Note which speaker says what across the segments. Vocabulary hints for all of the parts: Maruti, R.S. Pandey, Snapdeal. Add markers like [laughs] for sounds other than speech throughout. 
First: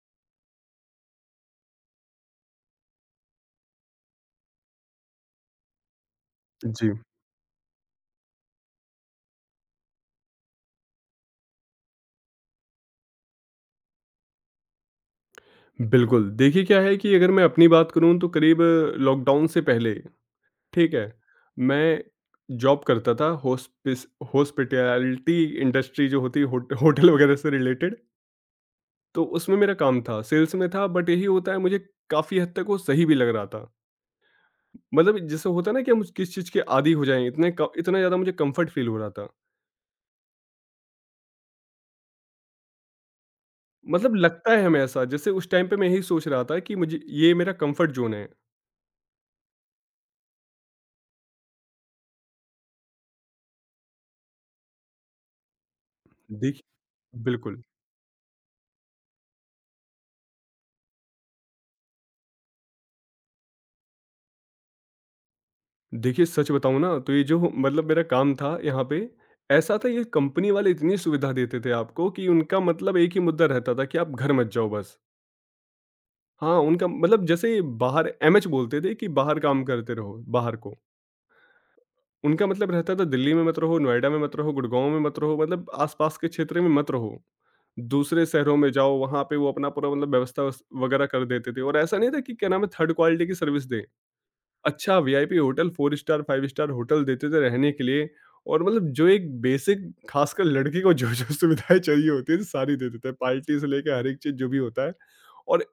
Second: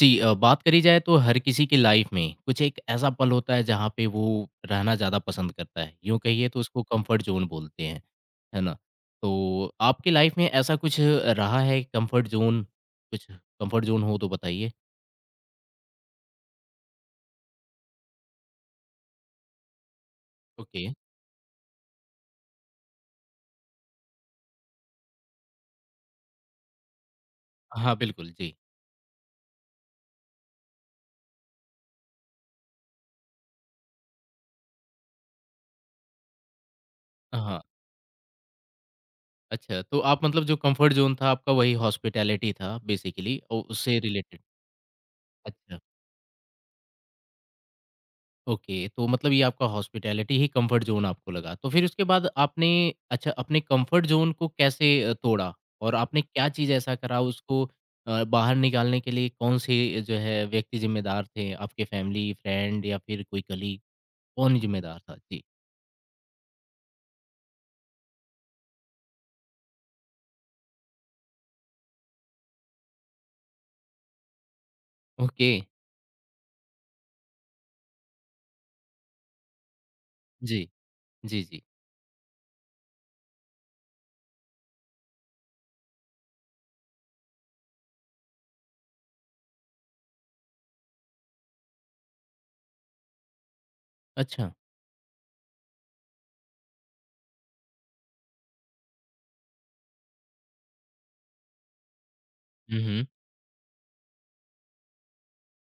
Speaker 1: जी बात करी जाए तो हर किसी की लाइफ में कुछ एक ऐसा पल होता है जहाँ पे वो रहना ज़्यादा पसंद करता है यूँ कहिए तो उसको
Speaker 2: जी,
Speaker 1: कंफर्ट जोन बोलते हैं है ना। तो आपकी लाइफ में ऐसा कुछ रहा है कंफर्ट जोन? कुछ कंफर्ट जोन हो तो बताइए।
Speaker 2: बिल्कुल। देखिए क्या है कि अगर मैं अपनी बात करूँ तो करीब लॉकडाउन से पहले,
Speaker 1: ओके।
Speaker 2: ठीक है, मैं जॉब करता था, हॉस्पिस हॉस्पिटैलिटी इंडस्ट्री जो होती है, होटल वगैरह से
Speaker 1: हाँ
Speaker 2: रिलेटेड।
Speaker 1: बिल्कुल जी।
Speaker 2: तो उसमें मेरा काम था, सेल्स में था, बट यही होता है, मुझे काफ़ी हद तक वो सही भी लग रहा था। मतलब जैसे होता है ना कि हम किस चीज़ के आदी हो जाएँ, इतने
Speaker 1: हाँ,
Speaker 2: क इतना ज़्यादा मुझे कम्फ़र्ट फ़ील हो रहा था।
Speaker 1: अच्छा तो आप मतलब जो कंफर्ट जोन था आपका वही हॉस्पिटैलिटी था बेसिकली और उससे
Speaker 2: मतलब
Speaker 1: रिलेटेड।
Speaker 2: लगता है हमें ऐसा, जैसे उस टाइम पे मैं यही सोच रहा था कि मुझे ये मेरा कम्फ़र्ट ज़ोन है।
Speaker 1: ओके, तो मतलब ये आपका हॉस्पिटैलिटी ही कम्फ़र्ट ज़ोन आपको लगा। तो फिर उसके बाद आपने अच्छा अपने कम्फ़र्ट ज़ोन को कैसे तोड़ा? और आपने क्या चीज़ ऐसा करा
Speaker 2: देखिए, बिल्कुल।
Speaker 1: उसको बाहर निकालने के लिए कौन-से जो है व्यक्ति ज़िम्मेदार थे? आपके फैमिली, फ्रेंड या फिर कोई कलीग? कौन ज़िम्मेदार था? जी।
Speaker 2: देखिए, सच बताऊँ ना, तो ये जो मतलब मेरा काम था यहाँ पे, ऐसा था, ये कंपनी वाले इतनी सुविधा देते थे आपको कि उनका मतलब एक ही मुद्दा रहता था कि आप घर मत जाओ बस।
Speaker 1: ओके।
Speaker 2: हाँ, उनका मतलब जैसे बाहर एमएच बोलते थे कि बाहर काम करते रहो, बाहर
Speaker 1: जी,
Speaker 2: को।
Speaker 1: जी, जी।
Speaker 2: उनका मतलब रहता था दिल्ली में मत रहो, नोएडा में मत रहो, गुड़गाँव में मत रहो, मतलब आस-पास के क्षेत्र में मत रहो। दूसरे शहरों में जाओ, वहाँ पे वो अपना पूरा मतलब व्यवस्था वस वगैरह कर देते थे, और ऐसा नहीं था कि क्या नाम है, थर्ड क्वालिटी की सर्विस दें।
Speaker 1: अच्छा।
Speaker 2: अच्छा VIP hotel, 4 star 5 star hotel देते थे रहने के लिए। और मतलब जो एक बेसिक, ख़ासकर लड़की को जो-जो सुविधाएँ चाहिए होती हैं, सारी
Speaker 1: हुँ,
Speaker 2: दे
Speaker 1: हुँ।
Speaker 2: देते हैं, पार्टी से लेके हर एक चीज़ जो भी होता है। और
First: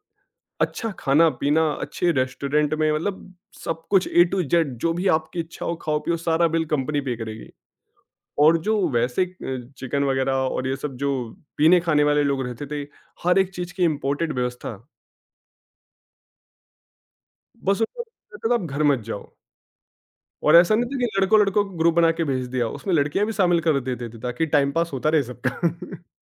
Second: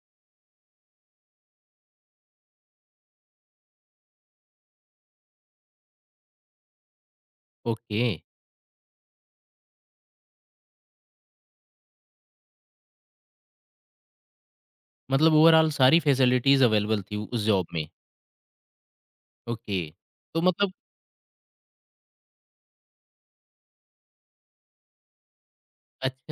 Speaker 2: अच्छा खाना-पीना, अच्छे रेस्टोरेंट में, मतलब सब कुछ ए टू जेड, जो भी आपकी इच्छा हो खाओ-पियो, सारा बिल कंपनी पे करेगी।
Speaker 1: ओके,
Speaker 2: और जो वैसे चिकन वगैरह और ये सब जो पीने-खाने वाले लोग रहते थे, हर एक चीज़ की इम्पोर्टेड व्यवस्था।
Speaker 1: मतलब ओवरॉल सारी फैसिलिटीज़ अवेलेबल थी उस जॉब
Speaker 2: बस
Speaker 1: में।
Speaker 2: उनको लगता था आप घर मत जाओ।
Speaker 1: ओके, तो
Speaker 2: और
Speaker 1: मतलब
Speaker 2: ऐसा नहीं था कि लड़कों लड़कों को ग्रुप बना के भेज दिया, उसमें लड़कियां भी शामिल कर देते थे ताकि टाइम पास होता रहे सबका।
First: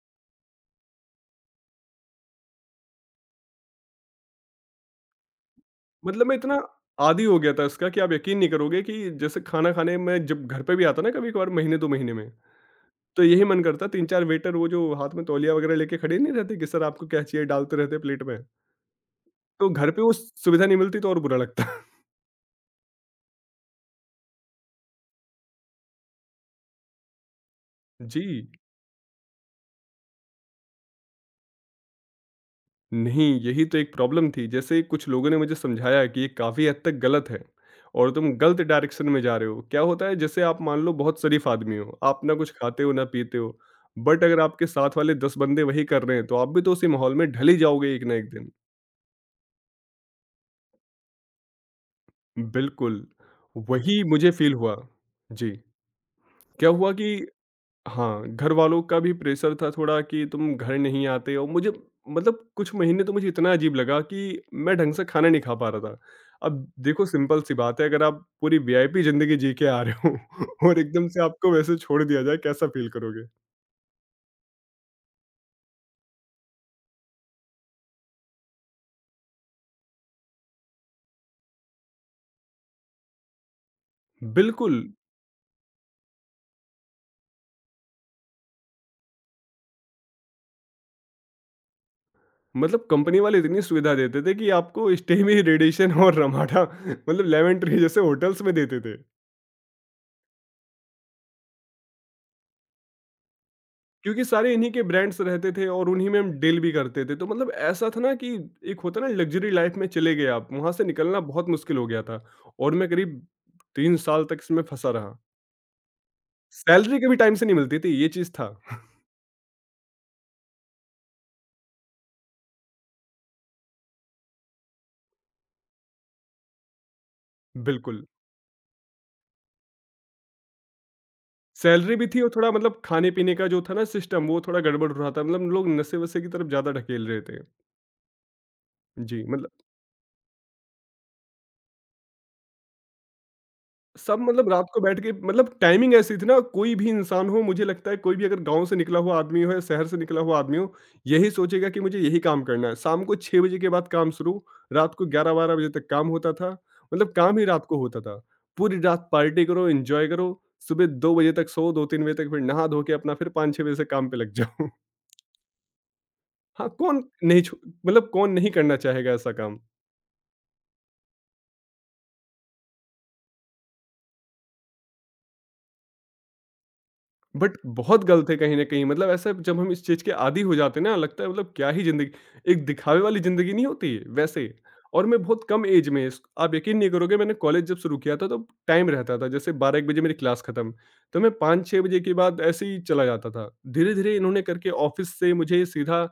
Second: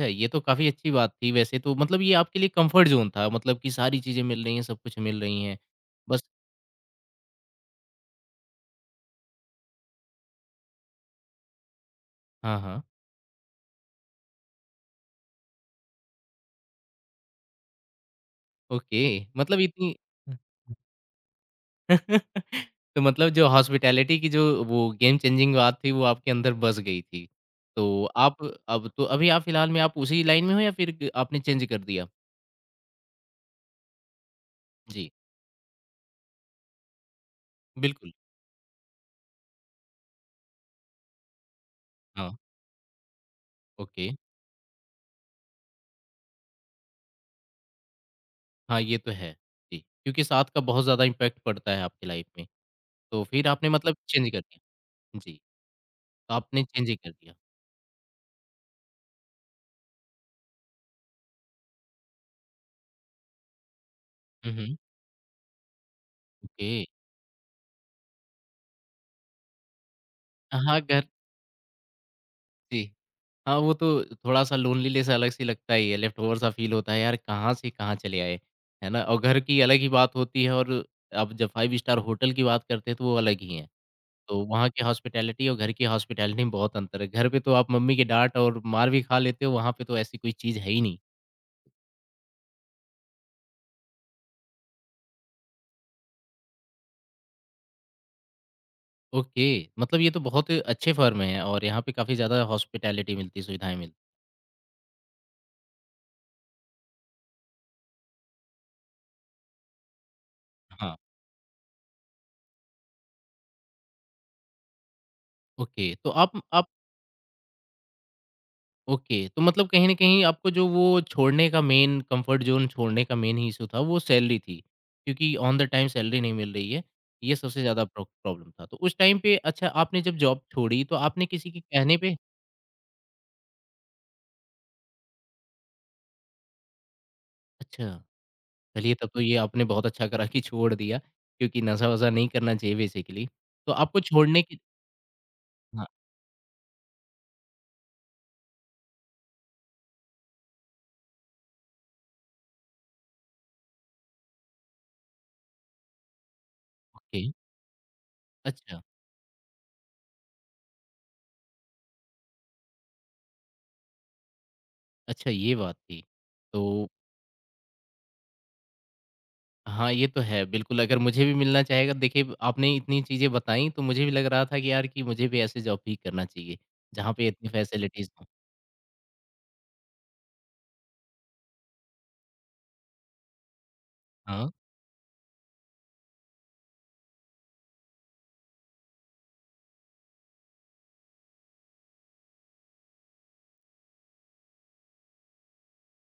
Speaker 2: [laughs]
Speaker 1: ये तो काफ़ी अच्छी बात थी वैसे तो मतलब ये आपके लिए कम्फ़र्ट ज़ोन था मतलब कि सारी चीज़ें मिल रही हैं, सब कुछ मिल रही हैं। बस।
Speaker 2: मतलब मैं इतना आदी हो गया था इसका कि आप यकीन नहीं करोगे, कि जैसे खाना खाने में जब घर पे भी आता ना, कभी कभार महीने 2 महीने में,
Speaker 1: हाँ, हाँ।
Speaker 2: तो यही मन करता, तीन चार वेटर वो जो हाथ में तौलिया वगैरह लेके खड़े नहीं रहते कि सर आपको क्या चाहिए, डालते रहते प्लेट में।
Speaker 1: ओके, मतलब
Speaker 2: तो घर
Speaker 1: इतनी।
Speaker 2: पे वो सुविधा नहीं मिलती, तो और बुरा लगता। [laughs]
Speaker 1: [laughs] तो मतलब जो हॉस्पिटैलिटी की जो वो गेम चेंजिंग बात थी वो आपके अंदर बस गई थी। तो
Speaker 2: जी,
Speaker 1: आप अब तो अभी आप फ़िलहाल में आप उसी लाइन में हो या फिर आपने चेंज कर दिया?
Speaker 2: नहीं, यही तो एक प्रॉब्लम थी। जैसे कुछ
Speaker 1: जी,
Speaker 2: लोगों ने मुझे समझाया कि ये काफ़ी हद तक गलत है और
Speaker 1: बिल्कुल।
Speaker 2: तुम गलत डायरेक्शन में जा रहे हो। क्या होता है, जैसे आप मान लो बहुत शरीफ आदमी हो, आप
Speaker 1: हाँ,
Speaker 2: ना कुछ खाते हो, ना पीते हो,
Speaker 1: ओके।
Speaker 2: बट अगर आपके साथ वाले 10 बंदे वही कर रहे हैं, तो आप भी तो उसी माहौल में ढल ही जाओगे एक ना एक दिन।
Speaker 1: हाँ, ये तो है। जी, क्योंकि साथ का बहुत ज़्यादा इम्पैक्ट पड़ता है आपकी लाइफ़ में।
Speaker 2: बिल्कुल,
Speaker 1: तो फिर आपने मतलब
Speaker 2: वही
Speaker 1: चेंज
Speaker 2: मुझे
Speaker 1: कर
Speaker 2: फ़ील हुआ।
Speaker 1: दिया। जी,
Speaker 2: जी,
Speaker 1: तो आपने
Speaker 2: क्या
Speaker 1: चेंज
Speaker 2: हुआ
Speaker 1: ही
Speaker 2: कि
Speaker 1: कर दिया।
Speaker 2: हाँ, घर वालों का भी प्रेशर था थोड़ा कि तुम घर नहीं आते हो। मुझे मतलब कुछ महीने तो मुझे इतना अजीब लगा कि
Speaker 1: हुँ,
Speaker 2: मैं
Speaker 1: हुँ।
Speaker 2: ढंग से खाना नहीं खा पा रहा था। अब
Speaker 1: ओके।
Speaker 2: देखो सिंपल-सी बात है, अगर आप पूरी वीआईपी ज़िंदगी जी के आ रहे हो [laughs] और
Speaker 1: हाँ, घर।
Speaker 2: एकदम से आपको वैसे छोड़ दिया जाए, कैसा फ़ील
Speaker 1: जी।
Speaker 2: करोगे?
Speaker 1: हाँ, वो तो थोड़ा-सा लोनलीनेस अलग सी लगता ही है, लेफ्ट ओवर सा फ़ील होता है यार कहाँ से कहाँ चले आए, है ना? और घर की अलग ही बात होती है। और अब जब 5 स्टार होटल की बात करते हैं तो वो अलग ही है। तो वहाँ
Speaker 2: बिल्कुल,
Speaker 1: की हॉस्पिटैलिटी और घर की हॉस्पिटैलिटी में बहुत अंतर है। घर पे तो आप मम्मी की डाँट और मार भी खा लेते हो, वहाँ पे तो ऐसी कोई चीज़ है ही नहीं।
Speaker 2: मतलब कंपनी वाले इतनी सुविधा देते थे कि आपको स्टे में ही रेडिएशन और रमाडा [laughs] मतलब लेमन ट्री जैसे होटल्स में देते थे।
Speaker 1: ओके, मतलब ये तो बहुत अच्छे फर्म हैं और यहाँ पे काफ़ी ज़्यादा हॉस्पिटैलिटी मिलती है, सुविधाएँ मिलती हैं।
Speaker 2: क्योंकि सारे इन्हीं के ब्रांड्स रहते थे और उन्हीं में हम डील भी करते थे, तो मतलब ऐसा था ना कि एक होता ना लग्जरी लाइफ में चले गए आप, वहां से
Speaker 1: हाँ,
Speaker 2: निकलना बहुत मुश्किल हो गया था। और मैं करीब 3 साल तक इसमें फंसा रहा।
Speaker 1: ओके। तो आप
Speaker 2: सैलरी कभी टाइम से नहीं मिलती थी, ये चीज था।
Speaker 1: ओके, तो मतलब कहीं न कहीं आपको जो वो छोड़ने का मेन कम्फर्ट ज़ोन छोड़ने का मेन ही इश्यू था वो सैलरी थी, क्योंकि ऑन द टाइम सैलरी नहीं मिल रही है, ये सबसे ज़्यादा प्रो
Speaker 2: बिल्कुल,
Speaker 1: प्रॉब्लम था। तो उस टाइम पे अच्छा आपने जब जॉब छोड़ी तो आपने किसी के
Speaker 2: सैलरी
Speaker 1: कहने
Speaker 2: भी
Speaker 1: पे
Speaker 2: थी, और थोड़ा मतलब खाने पीने का जो था ना सिस्टम वो थोड़ा गड़बड़ हो रहा था, मतलब लोग नशे वशे की तरफ ज्यादा ढकेल रहे थे।
Speaker 1: अच्छा, चलिए तब तो
Speaker 2: जी,
Speaker 1: ये
Speaker 2: मतलब
Speaker 1: आपने बहुत अच्छा करा कि छोड़ दिया, क्योंकि नशा-वशा नहीं करना चाहिए बेसिकली। तो आपको
Speaker 2: सब
Speaker 1: छोड़ने
Speaker 2: मतलब
Speaker 1: की
Speaker 2: रात को बैठ के, मतलब
Speaker 1: हाँ,
Speaker 2: टाइमिंग ऐसी थी ना, कोई भी इंसान हो, मुझे लगता है कोई भी अगर गाँव से निकला हुआ आदमी हो या शहर से निकला हुआ आदमी हो, यही सोचेगा कि मुझे यही काम करना है। शाम को 6 बजे के बाद काम शुरू, रात को 11-12 बजे तक काम होता था। मतलब
Speaker 1: ओके,
Speaker 2: काम ही रात को होता था। पूरी
Speaker 1: अच्छा,
Speaker 2: रात पार्टी करो, एंजॉय करो, सुबह 2 बजे तक सो, 2-3 बजे तक फिर नहा धो के अपना फिर 5-6 बजे से काम पे लग जाओ।
Speaker 1: अच्छा ये बात थी।
Speaker 2: [laughs] हाँ,
Speaker 1: तो
Speaker 2: कौन नहीं छो मतलब कौन नहीं करना चाहेगा ऐसा काम?
Speaker 1: हाँ, ये तो है। बिल्कुल, अगर मुझे भी मिलना चाहेगा देखिए आपने इतनी चीज़ें बताई तो मुझे भी लग रहा था कि यार कि मुझे भी ऐसे जॉब ही करना चाहिए, जहाँ पे इतनी
Speaker 2: बट बहुत
Speaker 1: फैसिलिटीज़ हों।
Speaker 2: गलत है कहीं न कहीं, मतलब ऐसा जब हम इस चीज़ के आदी हो जाते हैं ना, लगता है मतलब क्या ही ज़िंदगी, एक दिखावे वाली ज़िंदगी नहीं होती
Speaker 1: हाँ।
Speaker 2: वैसे। और मैं बहुत कम एज में इस आप यकीन नहीं करोगे, मैंने कॉलेज जब शुरू किया था तो टाइम रहता था जैसे 12-1 बजे मेरी क्लास खत्म। तो मैं 5-6 बजे के बाद ऐसे ही चला जाता था। धीरे-धीरे इन्होंने करके ऑफ़िस से मुझे सीधा,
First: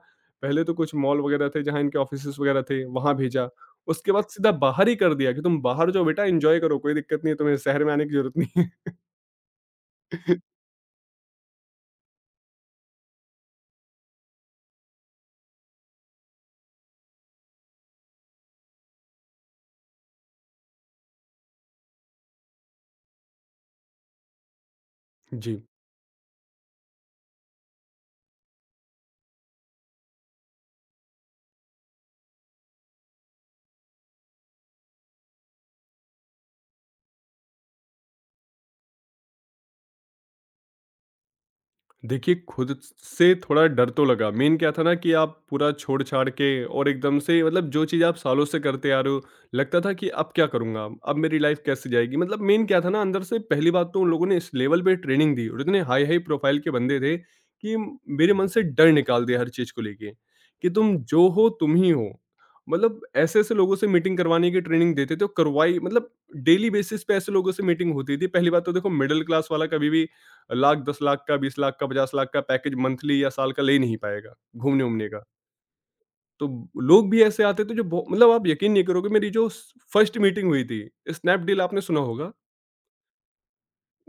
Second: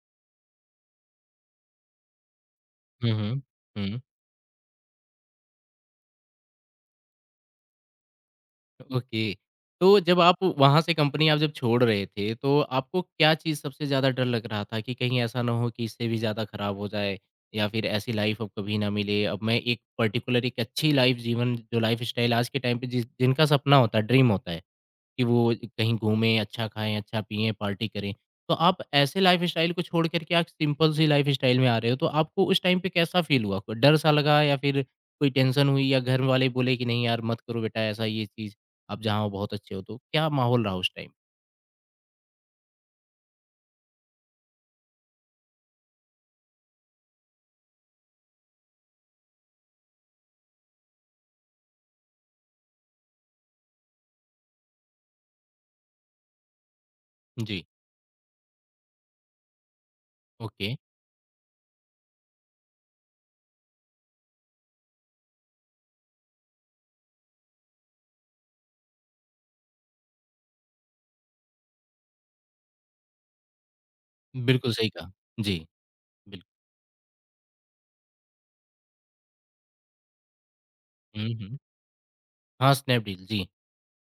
Speaker 2: पहले तो कुछ मॉल वगैरह थे जहाँ इनके ऑफ़िसेज़ वगैरह थे,
Speaker 1: हुँ,
Speaker 2: वहाँ
Speaker 1: हुँ।
Speaker 2: भेजा।
Speaker 1: हुँ,
Speaker 2: उसके बाद सीधा बाहर ही कर दिया कि तुम बाहर जाओ बेटा, एन्जॉय करो, कोई दिक्कत नहीं है, तुम्हें शहर में आने की ज़रूरत नहीं है।
Speaker 1: ओके। तो जब आप वहाँ से कंपनी आप जब छोड़ रहे थे, तो आपको क्या चीज़ सबसे ज़्यादा डर लग रहा था कि कहीं ऐसा ना हो कि इससे भी ज़्यादा खराब हो जाए या फिर ऐसी लाइफ़ अब कभी ना मिले? अब मैं एक पर्टिकुलर एक अच्छी लाइफ़ जीवन जो लाइफ़स्टाइल आज के टाइम पे जिस जिनका सपना होता है, ड्रीम होता है कि वो
Speaker 2: जी।
Speaker 1: कहीं घूमें, अच्छा खाएँ, अच्छा पिएँ, पार्टी करें। तो आप ऐसे लाइफ़स्टाइल को छोड़ कर के आप सिंपल सी लाइफ़स्टाइल में आ रहे हो, तो आपको उस टाइम पे कैसा फ़ील हुआ? कोई डर सा लगा या फिर कोई टेंशन हुई या घर वाले बोले कि नहीं यार मत करो बेटा ऐसा ये चीज़, आप जहाँ हो बहुत अच्छे हो, तो क्या माहौल रहा उस टाइम?
Speaker 2: देखिए, खुद स से थोड़ा डर तो लगा। मेन क्या था ना, कि आप पूरा छोड़-छाड़ के और एकदम से, मतलब जो चीज़ आप सालों से करते आ रहे हो, लगता था कि अब क्या करूँगा? अब मेरी लाइफ़ कैसे जाएगी? मतलब मेन क्या था ना, अंदर से पहली बात तो उन लोगों ने इस लेवल पे ट्रेनिंग दी और इतने हाई-हाई प्रोफ़ाइल के बंदे थे
Speaker 1: जी,
Speaker 2: कि मेरे मन से डर निकाल दिया हर चीज़ को लेके, कि
Speaker 1: ओके,
Speaker 2: तुम जो हो तुम ही हो। मतलब ऐसे-ऐसे लोगों से मीटिंग करवाने की ट्रेनिंग देते थे, और करवाई मतलब डेली बेसिस पे ऐसे लोगों से मीटिंग होती थी। पहली बात तो देखो, मिडल क्लास वाला कभी भी लाख, 10 लाख का, 20 लाख का, 50 लाख का पैकेज मंथली या साल का ले ही नहीं पाएगा,
Speaker 1: बिल्कुल सही
Speaker 2: घूमने-वूमने
Speaker 1: कहा।
Speaker 2: का।
Speaker 1: जी, बिल्कुल।
Speaker 2: तो लोग भी ऐसे आते थे जो बहु मतलब आप यकीन नहीं करोगे, मेरी जो स फर्स्ट मीटिंग हुई थी,
Speaker 1: हुँ, हुँ।
Speaker 2: स्नैपडील आपने सुना होगा,
Speaker 1: हाँ, स्नैपडील जी।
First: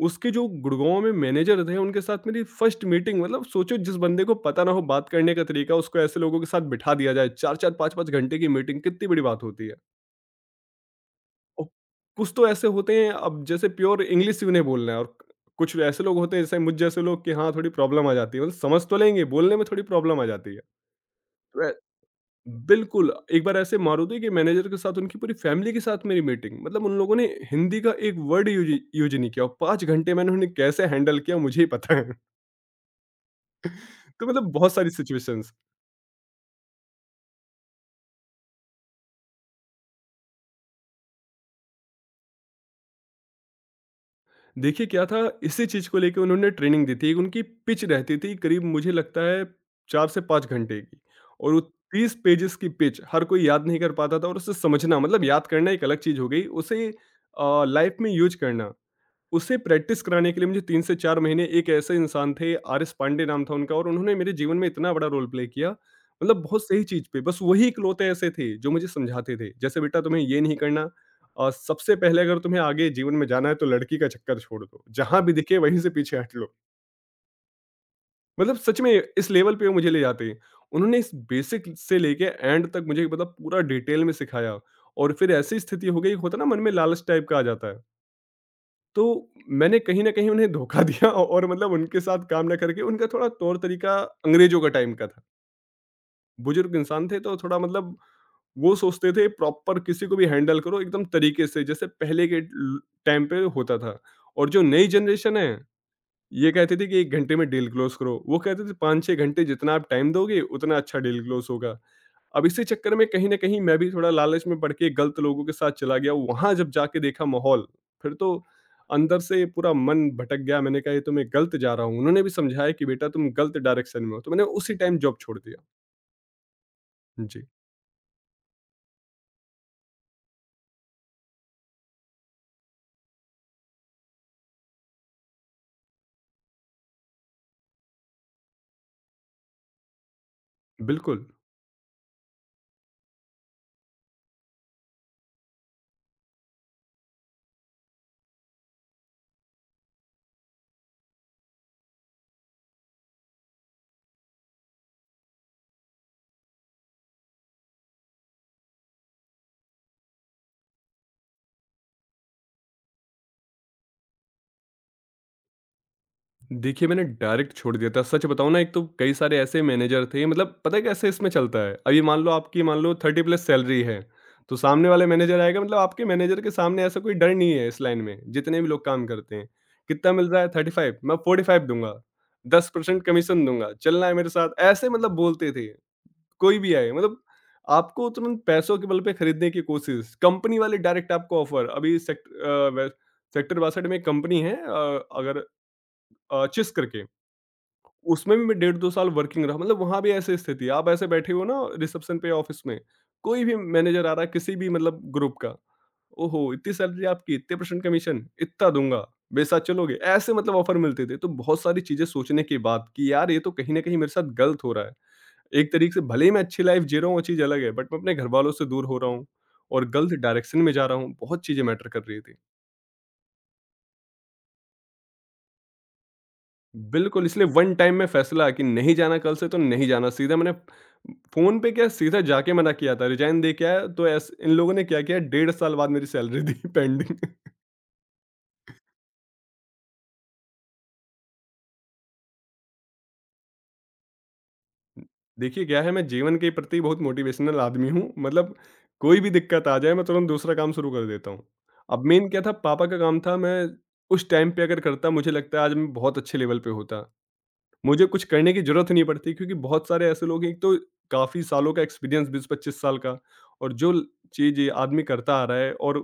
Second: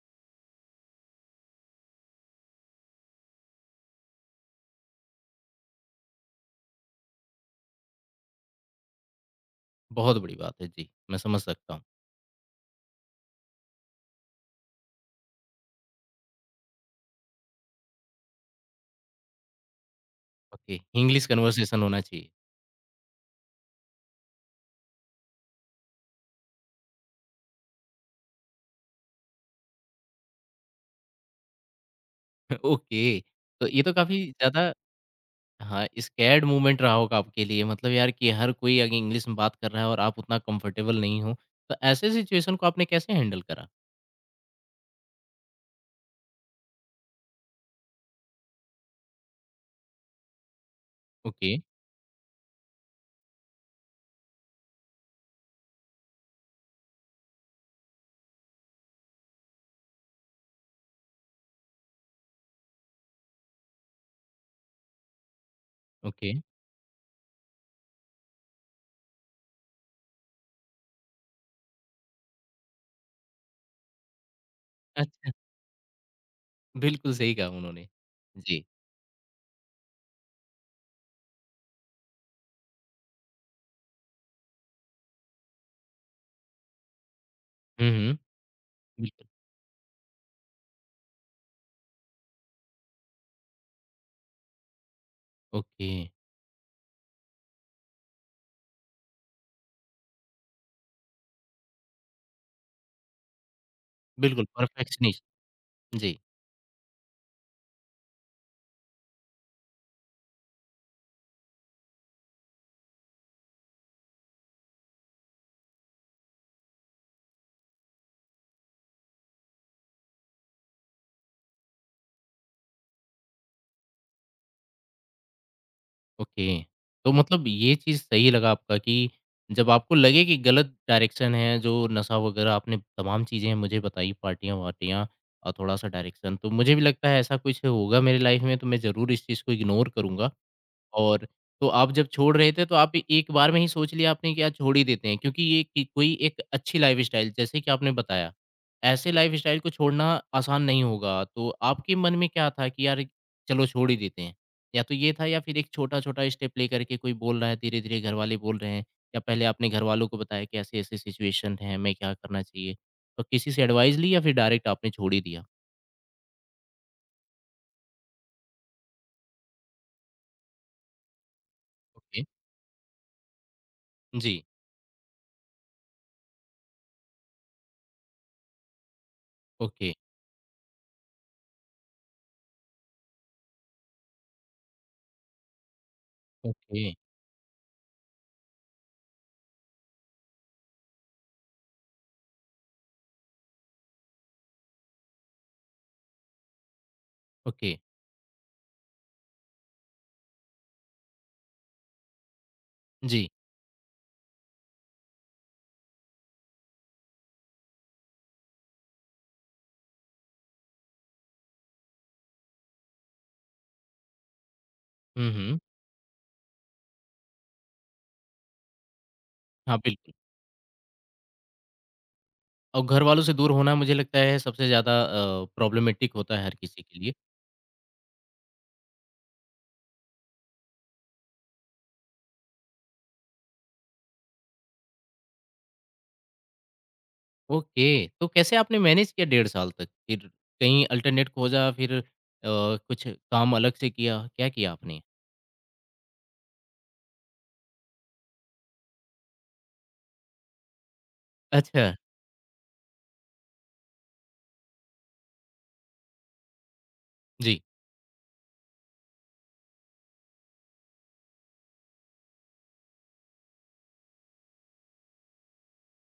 Speaker 2: उसके जो गुड़गाँव में मैनेजर थे उनके साथ मेरी फर्स्ट मीटिंग, मतलब सोचो जिस बंदे को पता ना हो बात करने का तरीका, उसको ऐसे लोगों के साथ बिठा दिया जाए, 4-4 5-5 घंटे की मीटिंग कितनी बड़ी बात होती है।
Speaker 1: बहुत बड़ी बात है। जी, मैं समझ
Speaker 2: और
Speaker 1: सकता हूँ।
Speaker 2: कुछ तो ऐसे होते हैं अब जैसे प्योर इंग्लिश ही उन्हें बोलना है, और कुछ ऐसे लोग होते हैं जैसे मुझ जैसे लोग, कि हाँ थोड़ी प्रॉब्लम आ जाती है, मतलब समझ तो लेंगे, बोलने में थोड़ी प्रॉब्लम आ जाती है।
Speaker 1: ओके, इंग्लिश
Speaker 2: वे-
Speaker 1: कन्वर्सेशन होना चाहिए।
Speaker 2: बिल्कुल, एक बार ऐसे मारुति के मैनेजर के साथ उनकी पूरी फैमिली के साथ मेरी मीटिंग, मतलब उन लोगों ने हिंदी का एक वर्ड यूज यूज नहीं किया, और 5 घंटे मैंने उन्हें कैसे हैंडल किया मुझे ही पता है। [laughs]
Speaker 1: [laughs] ओके, तो ये तो काफ़ी
Speaker 2: तो मतलब
Speaker 1: ज़्यादा
Speaker 2: बहुत सारी सिचुएशंस।
Speaker 1: हाँ, स्कैर्ड मोमेंट रहा होगा आपके लिए मतलब यार कि हर कोई आगे इंग्लिश में बात कर रहा है और आप उतना कंफर्टेबल नहीं हो। तो ऐसे सिचुएशन को आपने कैसे हैंडल करा?
Speaker 2: देखिए क्या था, इसी चीज़ को लेके उन्होंने ट्रेनिंग दी थी। एक उनकी पिच रहती थी करीब मुझे लगता है 4 से 5 घंटे की,
Speaker 1: ओके,
Speaker 2: और वो 30 पेजेज़ की पिच हर कोई याद नहीं कर पाता था, और उसे समझना मतलब याद करना एक अलग चीज़ हो गई, उसे लाइफ़ में यूज़ करना, उसे प्रैक्टिस कराने के लिए मुझे 3 से 4 महीने एक ऐसे इंसान थे, आर.एस. पांडे नाम था उनका, और उन्होंने मेरे जीवन में इतना बड़ा रोल प्ले किया।
Speaker 1: ओके।
Speaker 2: मतलब बहुत सही चीज़ पे, बस वही इकलौते ऐसे थे जो मुझे समझाते थे। जैसे बेटा तुम्हें ये नहीं करना, सबसे पहले अगर तुम्हें आगे जीवन में जाना है तो लड़की का चक्कर छोड़ दो, जहाँ
Speaker 1: अच्छा,
Speaker 2: भी दिखे वहीं से पीछे हट लो।
Speaker 1: बिल्कुल सही कहा उन्होंने।
Speaker 2: मतलब
Speaker 1: जी।
Speaker 2: सच में इस लेवल पे वो मुझे ले जाते हैं। उन्होंने इस बेसिक से लेके एंड तक मुझे मतलब पूरा डिटेल में सिखाया, और फिर ऐसी स्थिति हो गई, होता है ना मन में लालच टाइप का आ जाता है।
Speaker 1: हुँ, हुँ।
Speaker 2: तो
Speaker 1: बिल्कुल।
Speaker 2: मैंने कहीं न कहीं उन्हें धोखा [laughs] दिया, और मतलब उनके साथ काम ना करके, उनका थोड़ा तौर-तरीका अंग्रेज़ों का टाइम का था।
Speaker 1: ओके,
Speaker 2: बुजुर्ग इंसान थे, तो थोड़ा मतलब वो सोचते थे प्रॉपर किसी को भी हैंडल करो एकदम तरीके से जैसे पहले के ल टाइम पे होता था।
Speaker 1: बिल्कुल
Speaker 2: और जो नई
Speaker 1: परफेक्शनिस्ट।
Speaker 2: जनरेशन है,
Speaker 1: जी।
Speaker 2: ये कहते थे कि 1 घंटे में डील क्लोज़ करो। वो कहते थे 5-6 घंटे जितना आप टाइम दोगे उतना अच्छा डील क्लोज़ होगा। अब इसी चक्कर में कहीं न कहीं मैं भी थोड़ा लालच में पड़ के गलत लोगों के साथ चला गया, वहाँ जब जाके देखा माहौल, फिर तो अंदर से पूरा मन भटक गया, मैंने कहा ये तो मैं गलत जा रहा हूँ। उन्होंने भी समझाया कि बेटा तुम गलत डायरेक्शन में हो, तो मैंने उसी टाइम जॉब छोड़ दिया।
Speaker 1: ओके। तो
Speaker 2: जी,
Speaker 1: मतलब ये चीज़ सही लगा आपका कि जब आपको लगे कि गलत डायरेक्शन है, जो नशा वगैरह आपने तमाम चीज़ें मुझे बताई, पार्टियाँ-वार्टियाँ और थोड़ा-सा डायरेक्शन, तो मुझे भी लगता है ऐसा कुछ होगा मेरी लाइफ़ में, तो मैं ज़रूर इस चीज़ को इग्नोर करूँगा।
Speaker 2: बिल्कुल।
Speaker 1: और तो आप जब छोड़ रहे थे तो आप एक बार में ही सोच लिया आपने कि यार छोड़ ही देते हैं क्योंकि ये कि कोई एक अच्छी लाइफ़स्टाइल जैसे कि आपने बताया, ऐसे लाइफ़स्टाइल को छोड़ना आसान नहीं होगा। तो आपके मन में क्या था कि यार चलो छोड़ ही देते हैं? या तो ये था या फिर एक छोटा-छोटा स्टेप लेकर के कोई बोल रहा है धीरे-धीरे घरवाले बोल रहे हैं या पहले आपने घरवालों को बताया कि ऐसे-ऐसे सिचुएशन है, मैं क्या करना चाहिए? तो किसी से एडवाइस ली या फिर डायरेक्ट आपने छोड़ ही दिया?
Speaker 2: देखिए, मैंने डायरेक्ट छोड़ दिया था। सच बताऊँ ना, एक तो कई सारे ऐसे मैनेजर थे, मतलब पता है कैसे इसमें चलता है? अभी मान
Speaker 1: ओके।
Speaker 2: लो 30 प्लस सैलरी है,
Speaker 1: जी।
Speaker 2: तो सामने वाला मैनेजर आएगा मतलब आपके मैनेजर के सामने ऐसा कोई डर नहीं है इस लाइन में, जितने भी लोग काम करते हैं।
Speaker 1: ओके,
Speaker 2: कितना मिल रहा है? 35 मैं 45 दूँगा, 10% कमीशन दूँगा, चलना है मेरे साथ। ऐसे मतलब बोलते थे, कोई भी
Speaker 1: ओके,
Speaker 2: आए मतलब आपको तुरंत पैसों के बल पे खरीदने की कोशिश, कंपनी वाले डायरेक्ट आपको ऑफर। अभी सेक्ट अ, वे सेक्टर 62 में एक कंपनी है अगर चिस करके।
Speaker 1: ओके।
Speaker 2: उसमें भी मैं डेढ़ 2 साल वर्किंग रहा, मतलब वहाँ भी ऐसी स्थिति है, आप ऐसे बैठे हो ना रिसेप्शन पे ऑफ़िस में,
Speaker 1: जी।
Speaker 2: कोई भी मैनेजर आ रहा है किसी भी मतलब ग्रुप का, "ओहो! इतनी सैलरी आपकी, इतने परसेंट कमीशन, इतना दूँगा, मेरे साथ चलोगे?" ऐसे मतलब ऑफ़र मिलते थे। तो बहुत सारी चीज़ें सोचने के बाद कि यार ये तो कहीं न कहीं मेरे साथ गलत हो रहा है।
Speaker 1: हुँ, हुँ।
Speaker 2: एक तरीके से भले ही मैं अच्छी लाइफ़ जी रहा हूँ, वो चीज़ अलग है, बट मैं अपने घरवालों से दूर हो रहा हूँ
Speaker 1: हाँ,
Speaker 2: और
Speaker 1: बिल्कुल।
Speaker 2: गलत डायरेक्शन में जा रहा हूँ, बहुत चीज़ें मैटर कर रही थी।
Speaker 1: और घरवालों से दूर होना मुझे लगता है सबसे ज़्यादा प्रॉब्लमेटिक होता है हर किसी के लिए।
Speaker 2: बिल्कुल, इसलिए वन टाइम में फैसला कि नहीं जाना कल से तो नहीं जाना। सीधा मैंने फ़ोन पे क्या सीधा जाके मना किया था, रिज़ाइन दे के आया तो ऐस इन लोगों ने क्या किया डेढ़ साल बाद मेरी सैलरी दी [laughs] पेंडिंग।
Speaker 1: ओके, तो कैसे आपने मैनेज किया डेढ़ साल तक? फिर कहीं अल्टरनेट खोजा फिर कुछ काम अलग से किया, क्या किया आपने?
Speaker 2: देखिए क्या है मैं जीवन के प्रति बहुत मोटिवेशनल आदमी हूँ, मतलब कोई भी दिक्कत आ जाए मैं तुरंत दूसरा काम शुरू कर देता हूँ।
Speaker 1: अच्छा,
Speaker 2: अब मेन क्या था पापा का काम था मैं उस टाइम पे अगर करता मुझे लगता है आज मैं बहुत अच्छे लेवल पे होता।
Speaker 1: जी।
Speaker 2: मुझे कुछ करने की ज़रूरत ही नहीं पड़ती क्योंकि बहुत सारे ऐसे लोग हैं एक तो काफ़ी सालों का एक्सपीरियंस 20-25 साल का और जो ल चीज़ ये आदमी करता आ रहा है और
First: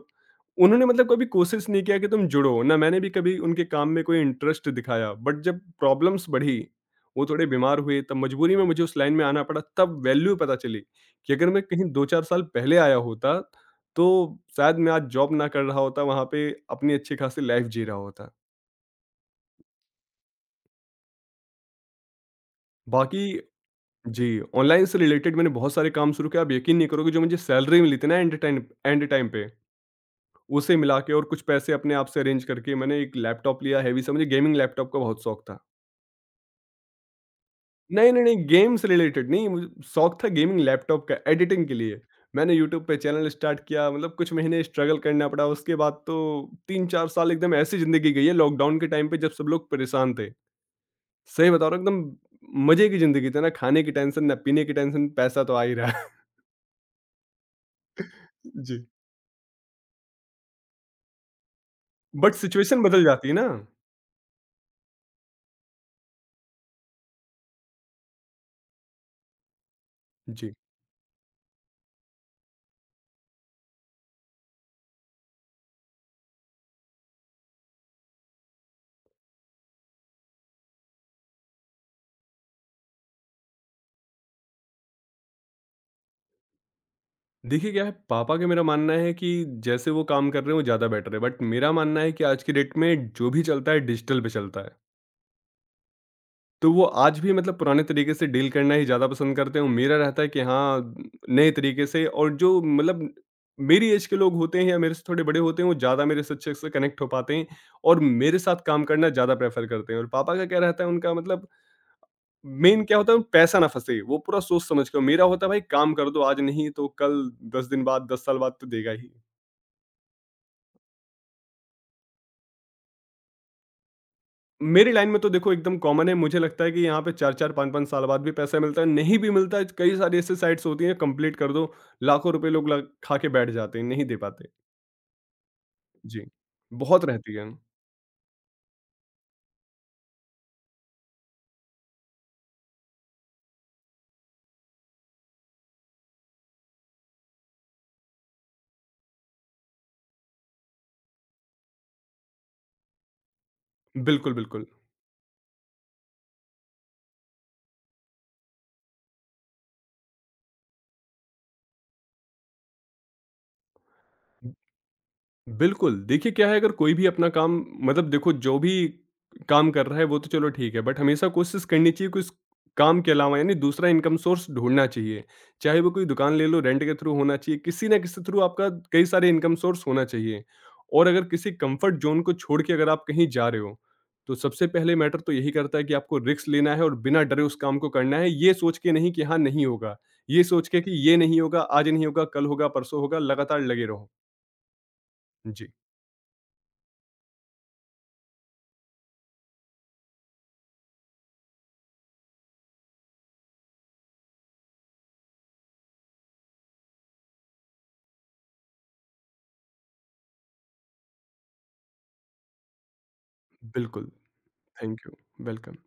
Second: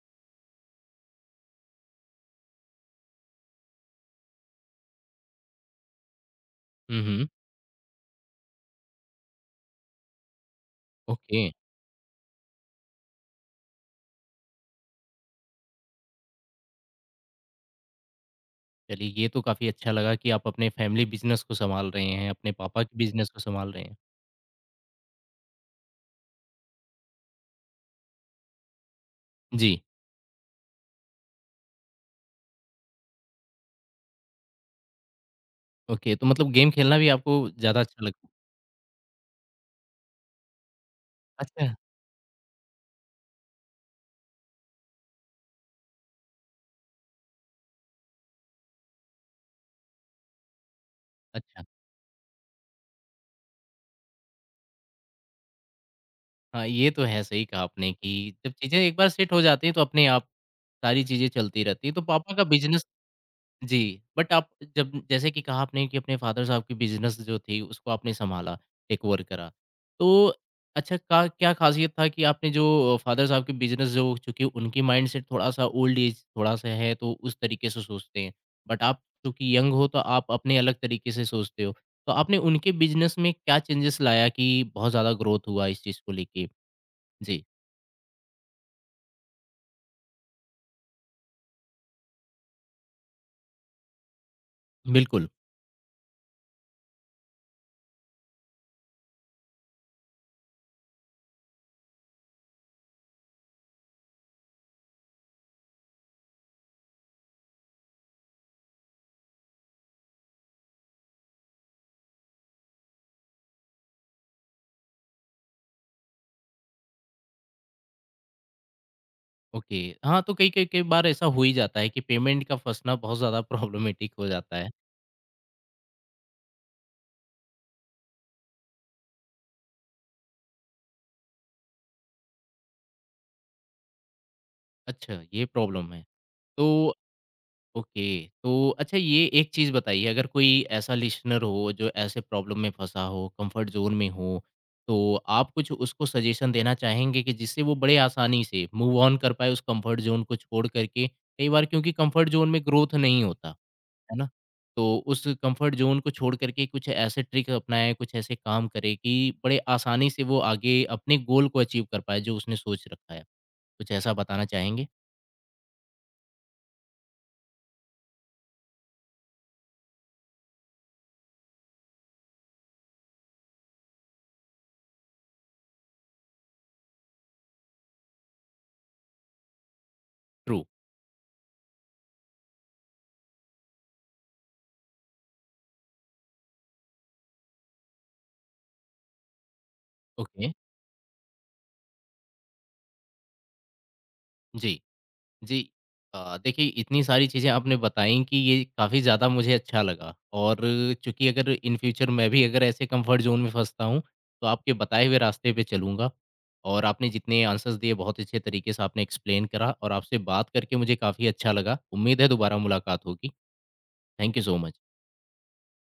Speaker 2: उन्होंने मतलब कभी कोशिश नहीं किया कि तुम जुड़ो, ना मैंने भी कभी उनके काम में कोई इंटरेस्ट दिखाया। बट जब प्रॉब्लम्स बढ़ी,
Speaker 1: हुँ,
Speaker 2: वो
Speaker 1: हुँ।
Speaker 2: थोड़े बीमार हुए, तब मजबूरी में मुझे उस लाइन में आना पड़ा, तब वैल्यू पता चली कि
Speaker 1: ओके,
Speaker 2: अगर मैं कहीं 2-4 साल पहले आया होता, तो शायद मैं आज जॉब ना कर रहा होता, वहाँ पे अपनी अच्छी खासी लाइफ़ जी रहा होता।
Speaker 1: चलिए ये तो काफ़ी अच्छा लगा कि आप अपने फैमिली बिज़नेस को सँभाल रहे हैं, अपने पापा के
Speaker 2: बाकी
Speaker 1: बिज़नेस को सँभाल रहे हैं।
Speaker 2: जी, ऑनलाइन से रिलेटेड मैंने बहुत सारे काम शुरू किए, आप यकीन नहीं करोगे जो मुझे सैलरी मिली थी ना एंड टाइम पे,
Speaker 1: जी,
Speaker 2: उसे मिला के और कुछ पैसे अपने आप से अरेंज करके मैंने एक लैपटॉप लिया हैवी सा, मुझे गेमिंग लैपटॉप का बहुत शौक था।
Speaker 1: ओके तो मतलब गेम खेलना भी आपको ज़्यादा अच्छा
Speaker 2: नहीं,
Speaker 1: लगता
Speaker 2: नहीं,
Speaker 1: है।
Speaker 2: नहीं, गेम से रिलेटेड नहीं, मुझे शौक था गेमिंग लैपटॉप का एडिटिंग
Speaker 1: अच्छा,
Speaker 2: के लिए। मैंने यूट्यूब पे चैनल स्टार्ट किया, मतलब कुछ महीने स्ट्रगल करना पड़ा, उसके बाद तो 3-4 साल एकदम ऐसी ज़िंदगी गई है लॉकडाउन के टाइम पे जब सब लोग परेशान थे। सही
Speaker 1: अच्छा।
Speaker 2: बता रहा हूँ एकदम मज़े की ज़िंदगी थी ना, खाने की टेंशन, ना पीने की टेंशन, पैसा तो आ ही रहा है।
Speaker 1: हाँ, ये तो है सही कहा आपने कि जब
Speaker 2: [laughs]
Speaker 1: चीज़ें
Speaker 2: जी।
Speaker 1: एक बार सेट हो जाती हैं तो अपने आप सारी चीज़ें चलती रहती हैं, तो
Speaker 2: बट
Speaker 1: पापा का
Speaker 2: सिचुएशन
Speaker 1: बिज़नेस
Speaker 2: बदल जाती है ना।
Speaker 1: जी, बट आप जब जैसे कि कहा आपने कि अपने फ़ादर साहब की बिज़नेस जो थी उसको आपने सँभाला, टेकओवर करा। तो
Speaker 2: जी।
Speaker 1: अच्छा का क्या ख़ासियत था कि आपने जो फ़ादर साहब की बिज़नेस जो चूँकि उनकी माइंडसेट थोड़ा-सा ओल्ड एज थोड़ा-सा है तो उस तरीके से सोचते हैं, बट आप चूँकि यंग हो तो आप अपने अलग तरीके से सोचते हो। तो आपने उनके बिज़नेस में क्या चेंजेस लाया कि बहुत ज़्यादा ग्रोथ हुआ इस चीज़ को लेके? जी,
Speaker 2: देखिए क्या है पापा का मेरा मानना है कि जैसे वो काम कर रहे हैं वो ज़्यादा बेटर है। बट मेरा मानना है कि आज की डेट में जो भी चलता है डिजिटल पे चलता है।
Speaker 1: बिल्कुल।
Speaker 2: तो वो आज भी मतलब पुराने तरीके से डील करना ही ज़्यादा पसंद करते हैं और मेरा रहता है कि हाँ, नए तरीके से और जो मतलब मेरी ऐज के लोग होते हैं या मेरे से थोड़े बड़े होते हैं वो ज़्यादा मेरे से अच्छे से कनेक्ट हो पाते हैं और मेरे साथ काम करना ज़्यादा प्रेफ़र करते हैं और पापा का क्या रहता है उनका मतलब मेन क्या होता है पैसा ना फँसे, वो पूरा सोच समझ के मेरा होता है भाई काम कर दो आज नहीं तो कल 10 दिन बाद 10 साल बाद तो देगा ही।
Speaker 1: ओके, हाँ तो कई कई कई बार ऐसा हो ही जाता है कि पेमेंट का फंसना बहुत ज़्यादा प्रॉब्लमेटिक हो जाता है।
Speaker 2: मेरी लाइन में तो देखो एकदम कॉमन है मुझे लगता है कि यहाँ पे 4-4 5-5 साल बाद भी पैसा मिलता है, नहीं भी मिलता है कई सारी ऐसी साइट्स होती हैं कंप्लीट कर दो, लाखों रुपए लोग ल खा के बैठ जाते हैं, नहीं दे पाते।
Speaker 1: अच्छा ये प्रॉब्लम है।
Speaker 2: जी,
Speaker 1: तो
Speaker 2: बहुत रहती है।
Speaker 1: ओके, तो अच्छा ये एक चीज़ बताइए अगर कोई ऐसा लिसनर हो जो ऐसे प्रॉब्लम में फँसा हो, कंफर्ट ज़ोन में हो, तो आप कुछ उसको सजेशन देना चाहेंगे कि जिससे वो बड़े आसानी से मूव ऑन कर पाए उस कंफर्ट ज़ोन को छोड़ कर के? कई बार क्योंकि कंफर्ट ज़ोन में ग्रोथ नहीं होता। है ना?
Speaker 2: बिल्कुल, बिल्कुल।
Speaker 1: तो उस कम्फर्ट ज़ोन को छोड़ कर के कुछ ऐसे ट्रिक अपनाए, कुछ ऐसे काम करे कि बड़े आसानी से वो आगे अपने गोल को अचीव कर पाए, जो उसने सोच रखा है। कुछ ऐसा बताना चाहेंगे?
Speaker 2: बिल्कुल, देखिए क्या है अगर कोई भी अपना काम मतलब देखो जो भी काम कर रहा है वो तो चलो ठीक है, बट हमेशा कोशिश करनी चाहिए कुछ काम के अलावा यानी दूसरा इनकम सोर्स ढूँढना चाहिए। चाहे वो कोई दुकान ले लो रेंट के थ्रू होना चाहिए, किसी ना किसी थ्रू आपका कई सारे इनकम सोर्स होना चाहिए।
Speaker 1: ट्रू,
Speaker 2: और अगर किसी कम्फर्ट ज़ोन को छोड़ के अगर आप कहीं जा रहे हो, तो सबसे पहले मैटर तो यही करता है कि आपको रिस्क लेना है और बिना डरे उस काम को करना है, ये सोच के नहीं कि हाँ, नहीं होगा। ये
Speaker 1: ओके,
Speaker 2: सोच के कि ये नहीं होगा, आज नहीं होगा, कल होगा, परसों होगा, लगातार लगे रहो।
Speaker 1: जी। जी।
Speaker 2: जी,
Speaker 1: देखिए इतनी सारी चीज़ें आपने बताई कि ये काफ़ी ज़्यादा मुझे अच्छा लगा और चूँकि अगर इन फ्यूचर मैं भी अगर ऐसे कम्फर्ट ज़ोन में फँसता हूँ, तो आपके बताए हुए रास्ते पे चलूँगा और आपने जितने आंसर्स दिए बहुत अच्छे तरीके से आपने एक्सप्लेन करा और आपसे बात करके मुझे काफ़ी अच्छा लगा। उम्मीद है दोबारा मुलाकात होगी।
Speaker 2: बिल्कुल।
Speaker 1: Thank you so much.
Speaker 2: Thank you. Welcome.